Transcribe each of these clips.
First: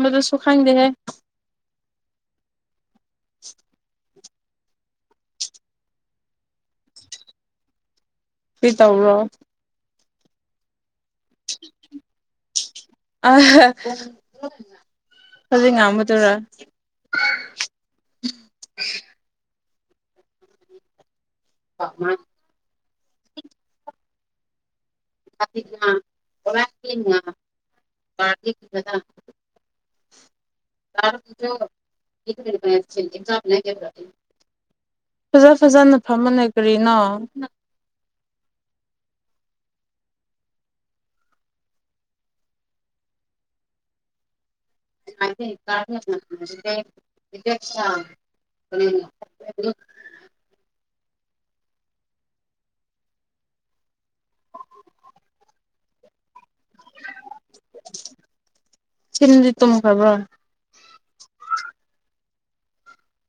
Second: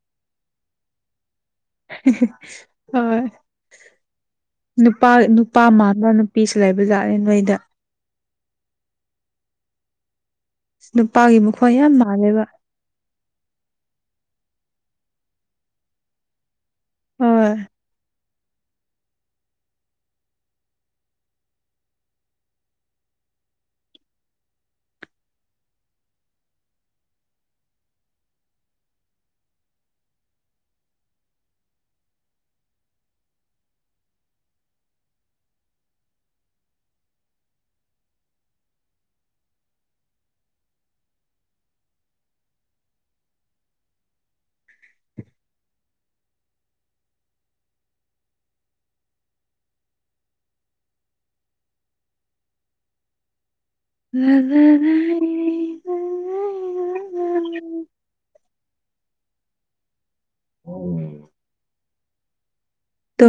ꯃꯗꯨ ꯁꯈꯥꯡꯗꯦ ꯍꯥꯏ ꯍꯣꯏ ꯅꯨꯄꯥ ꯅꯨꯄꯥ ꯃꯥꯅ ꯅꯨꯄꯤꯁꯨ ꯂꯩꯕꯖꯥꯠꯂꯦ ꯅꯣꯏꯗ ꯄꯤ ꯇꯧꯔꯣ ꯅꯨꯄꯥꯒꯤ ꯃꯈꯣꯟ ꯌꯥꯝ ꯃꯥꯜꯂꯦꯕ ꯑ ꯑꯗꯨ ꯉ ꯑꯝꯕꯗꯨꯔ ꯍꯣꯏ ꯑ ꯑꯣꯔ ꯀꯦ ꯐꯖ ꯐꯖꯅ ꯐꯃꯟꯅ ꯀꯔꯤꯅꯣ [inaudible] ꯀ ꯏꯄꯦꯁ ꯎꯝ ꯂꯖ ꯁꯤꯟꯗꯤꯠꯇꯃ ꯈꯕ꯭ꯔ ꯎ ꯇ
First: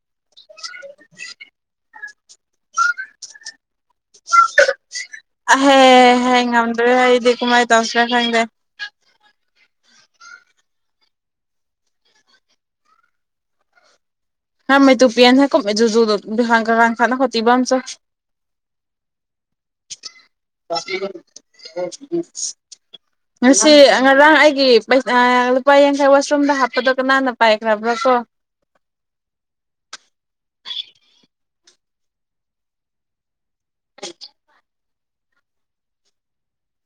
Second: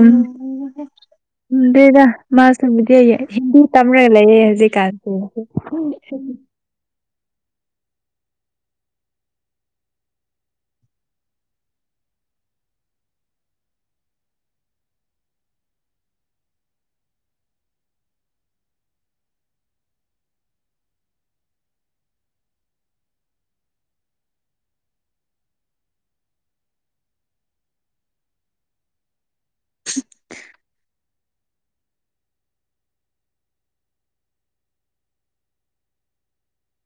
ꯎ ꯗꯦꯗ ꯃꯥꯁ ꯅꯨꯃꯤꯗꯤ ꯑꯩ ꯍꯤꯟꯗꯤ ꯇꯝꯔꯒ ꯂꯩꯌꯦꯦ ꯍꯧꯖꯤꯛꯀꯥꯟꯁꯦ ꯑꯍꯦ [inaudible] ꯀꯃꯥꯏ ꯇꯁꯔ ꯈꯪꯗꯦ ꯍꯥ ꯃ ꯇꯨ ꯄꯤꯅꯤꯀꯣꯁꯨ ꯀ ꯈꯅ ꯈꯇꯕꯝ ꯆ [inaudible] ꯉꯁꯤ ꯉꯔꯥꯡ ꯑꯩꯒꯤ ꯂꯨꯄꯥ ꯌꯥꯡꯈꯩ ꯋꯥꯁꯔꯨꯝꯗ ꯍꯥꯞꯄꯗꯣ ꯀꯅꯥꯅ ꯄꯥꯏꯈ꯭ꯔꯕ꯭ꯔꯥ ꯀ [inaudible] ꯐ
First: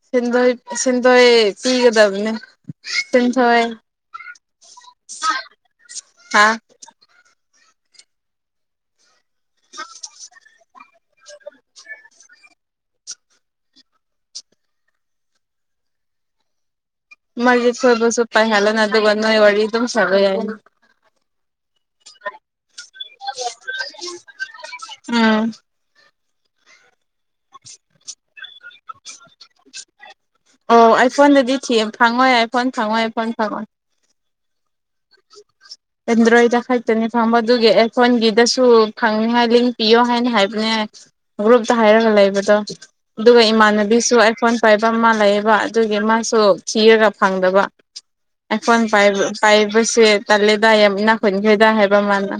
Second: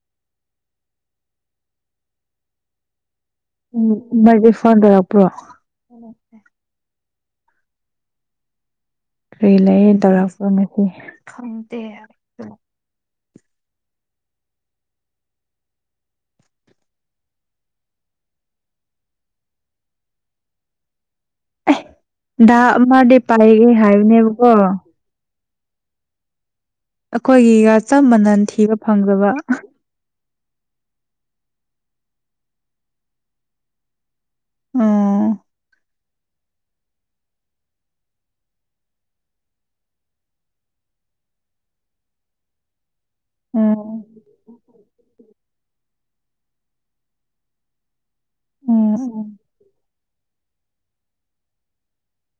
ꯁꯤꯟꯗꯣꯏ ꯁꯤꯟꯗꯣꯏ ꯄꯤꯒꯗꯕꯅꯦ ꯎꯝ ꯃꯥꯗꯤ ꯐꯣꯟ ꯇꯧꯔꯛꯄ꯭ꯔꯣ ꯁꯨ ꯍꯥꯥ ꯀꯔꯤ ꯂꯩ ꯇꯧꯔꯛꯄ ꯉꯁꯤ ꯈꯪꯗꯦ ꯃ ꯐꯣꯏꯕꯁꯨ ꯎ ꯄꯥꯏ ꯍꯥꯏꯂ ꯅ ꯑꯗꯨꯒꯣ ꯋꯥꯔꯤ ꯑꯗꯨꯝ ꯁꯒ ꯌꯥ ꯥꯛ ꯑꯃꯗꯤ ꯄꯥꯏꯒꯦ ꯍꯥꯏꯕꯅꯦꯕꯀꯣ ꯎꯝ ꯑꯩꯈꯣꯏꯒꯤꯒ ꯆ ꯃꯅꯜ ꯊꯤꯕ ꯐꯪꯖꯕ ꯑꯣ ꯑꯩ ꯐꯣꯟꯗꯗꯤ ꯊ ꯐꯪꯉꯣꯏ ꯌꯥ ꯑꯩ ꯐꯣꯟ ꯐꯪꯉꯣꯏ ꯑꯩ ꯐꯣꯟ ꯐꯪꯉꯣꯏ ꯑꯣ ꯑꯦꯟꯗ꯭ꯔꯣꯏꯗ ꯈꯛꯇꯅꯤ ꯐꯪꯕ ꯑꯗꯨꯒꯤ ꯑꯦꯐꯣꯟꯒꯤꯗꯁꯨ ꯈꯪꯅꯤꯡꯉꯥꯏ ꯂꯤꯡ ꯄꯤꯌꯣ ꯍꯥꯏꯅ ꯍꯥꯏꯕꯅꯦ ꯒ꯭ꯔꯨꯞꯇ ꯍꯥꯏꯔꯒ ꯂꯩꯕꯗꯣ ꯑꯗꯨꯒ ꯑꯣ ꯏꯃꯥꯟꯅꯕꯤꯁꯨ ꯑꯩꯐꯣꯟ ꯄꯥꯏꯕ ꯑꯃ ꯂꯩꯌꯦꯕ ꯑꯗꯨꯒꯤ ꯃꯥꯁꯨ ꯊꯤꯔꯒ ꯐꯪꯗꯕ ꯑꯣ ꯑꯩꯈꯣꯏ ꯑꯣ ꯄꯥꯏꯕꯁꯦ ꯇꯂꯦ ꯗꯥꯏ ꯅꯥꯈꯣꯏꯅꯤꯈꯩꯗꯥ ꯍꯥꯏꯕ ꯃꯥꯅ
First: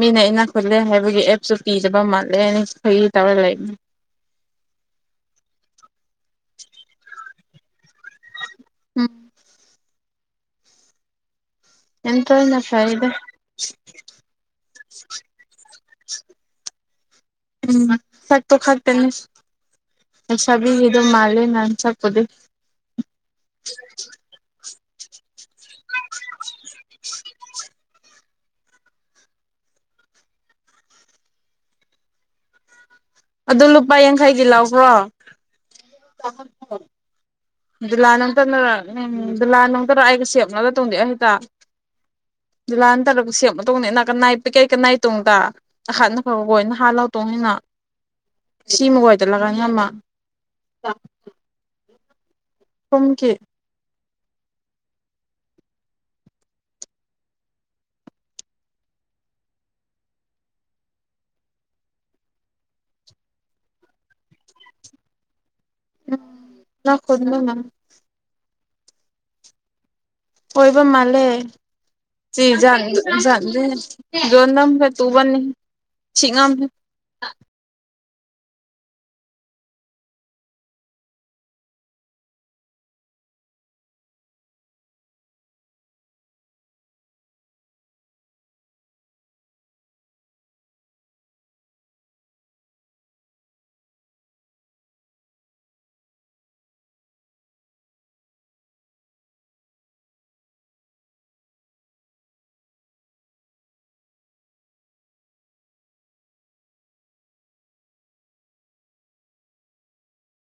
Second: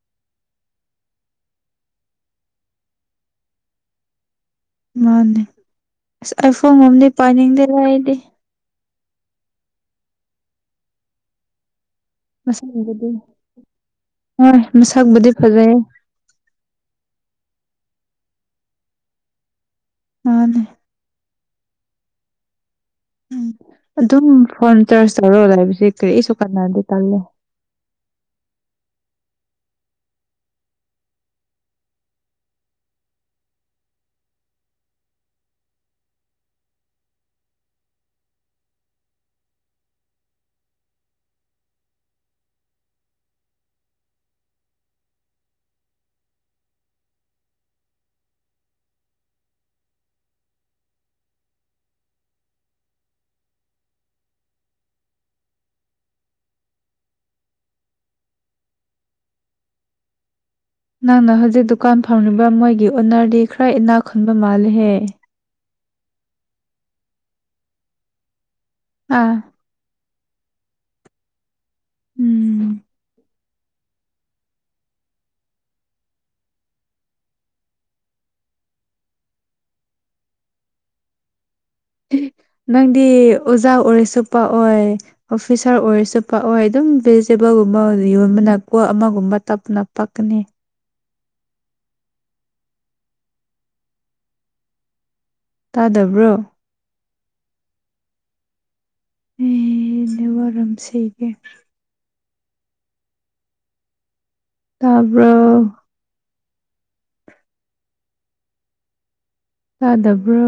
ꯃꯤꯅ ꯏꯅꯥ ꯈꯨꯠꯂꯦ ꯍꯥꯏꯕꯒꯤ ꯑꯦꯞꯁꯨ ꯄꯤꯗꯕ ꯃꯥꯜꯂꯦꯅꯈꯣꯏꯒꯤ ꯇꯧꯔ ꯂꯩꯅꯦ ꯃꯥꯅꯦ ꯑꯁ ꯑꯩꯐꯣꯣꯝꯗꯤ ꯄꯥꯏꯅꯤꯡꯗꯦ ꯂꯗꯤ ꯎꯝ ꯑꯦꯟꯗ꯭ꯔꯣꯏꯗꯅ ꯃꯁꯗꯤ ꯐꯩꯗ ꯍꯣꯏ ꯃꯁꯛꯕꯨꯗꯤ ꯐꯖꯩ [inaudible] ꯎꯝ ꯁꯠ ꯇꯥꯛꯇꯅꯦ ꯃꯥꯅꯦ ꯁꯕꯤ ꯏ ꯃꯥꯂ ꯅ ꯃꯁꯄꯗꯤ ꯎꯝ ꯑꯗꯨꯝ ꯐꯣꯟ ꯆꯔ ꯇ ꯂꯧꯔꯣꯗ ꯍꯥꯏꯁꯦ ꯀꯔꯤ ꯑꯩꯁꯨ ꯀꯥꯟꯅꯔꯗꯤ ꯇꯜꯂꯦ ꯑꯗꯨ ꯂꯨꯄꯥ ꯌꯥꯡꯈꯩꯗꯤ ꯂꯥꯛꯕ꯭ꯔꯣ ꯗꯤꯂꯥ ꯅꯇꯅꯔ ꯎꯝ ꯗꯨꯜꯂꯥ ꯅꯇꯔ ꯑꯩꯒ ꯁꯦꯞꯅꯕꯒ ꯇꯣꯡꯗꯑꯦ ꯍꯦꯇꯥ [inaudible] ꯖꯤꯜꯂꯥꯟ ꯇꯔꯛ ꯁꯦꯃ ꯃꯇꯨꯡꯧꯗꯅꯦꯅꯥ ꯀꯟꯅꯥꯏ ꯄꯩ ꯀꯩ ꯀꯩ ꯅꯥꯏ ꯇꯣꯡꯗ ꯅꯈꯥꯅ ꯐꯕꯈꯣ ꯅꯍꯥꯟ ꯂꯥꯎꯇꯣꯡꯅꯤꯅ [inaudible] ꯁꯤꯃꯒꯣꯏꯗꯂꯀꯥꯟ ꯌꯥꯝꯃ ꯇꯨꯝꯀꯤ ꯅꯪꯅ ꯍꯧꯖꯤꯛ ꯗꯨꯀꯥꯟ ꯐꯪꯂꯤꯕ ꯃꯣꯏꯒꯤ ꯎꯅꯔꯗꯤ ꯈꯔ ꯏꯅꯥ ꯈꯨꯟꯕ ꯃꯥꯜꯂꯍꯦ ꯎꯝ ꯂ ꯈꯨ ꯑꯥ ꯍꯣꯏꯕ ꯃꯥꯂꯦ ꯎꯝ ꯁꯤ ꯣꯟꯗꯝ ꯍ ꯇꯨꯕꯅꯤꯤꯉꯝ ꯎꯝ ꯅꯪꯗꯤ ꯑꯣꯖꯥ ꯑꯣꯏꯔꯁꯨ ꯄꯥꯛꯑꯣꯏ ꯑꯣꯐꯤꯁꯥꯔ ꯑꯣꯏꯔꯁꯨ ꯄꯥꯛꯑꯣꯏ ꯑꯗꯨꯝ ꯚꯦꯖꯤꯇꯦꯕꯜ ꯑꯗꯨꯒꯨꯝꯕ ꯌꯣꯟꯕꯅ ꯀꯣ ꯑꯃꯒꯨꯝꯕ ꯇꯞꯅ ꯄꯛꯀꯅꯤ ꯇꯥꯗꯕ꯭ꯔꯣ ꯍ ꯅꯨ ꯋꯥꯔꯝꯁꯤꯒ ꯇꯥꯔꯕ ꯇꯥꯗꯕ꯭ꯔꯣ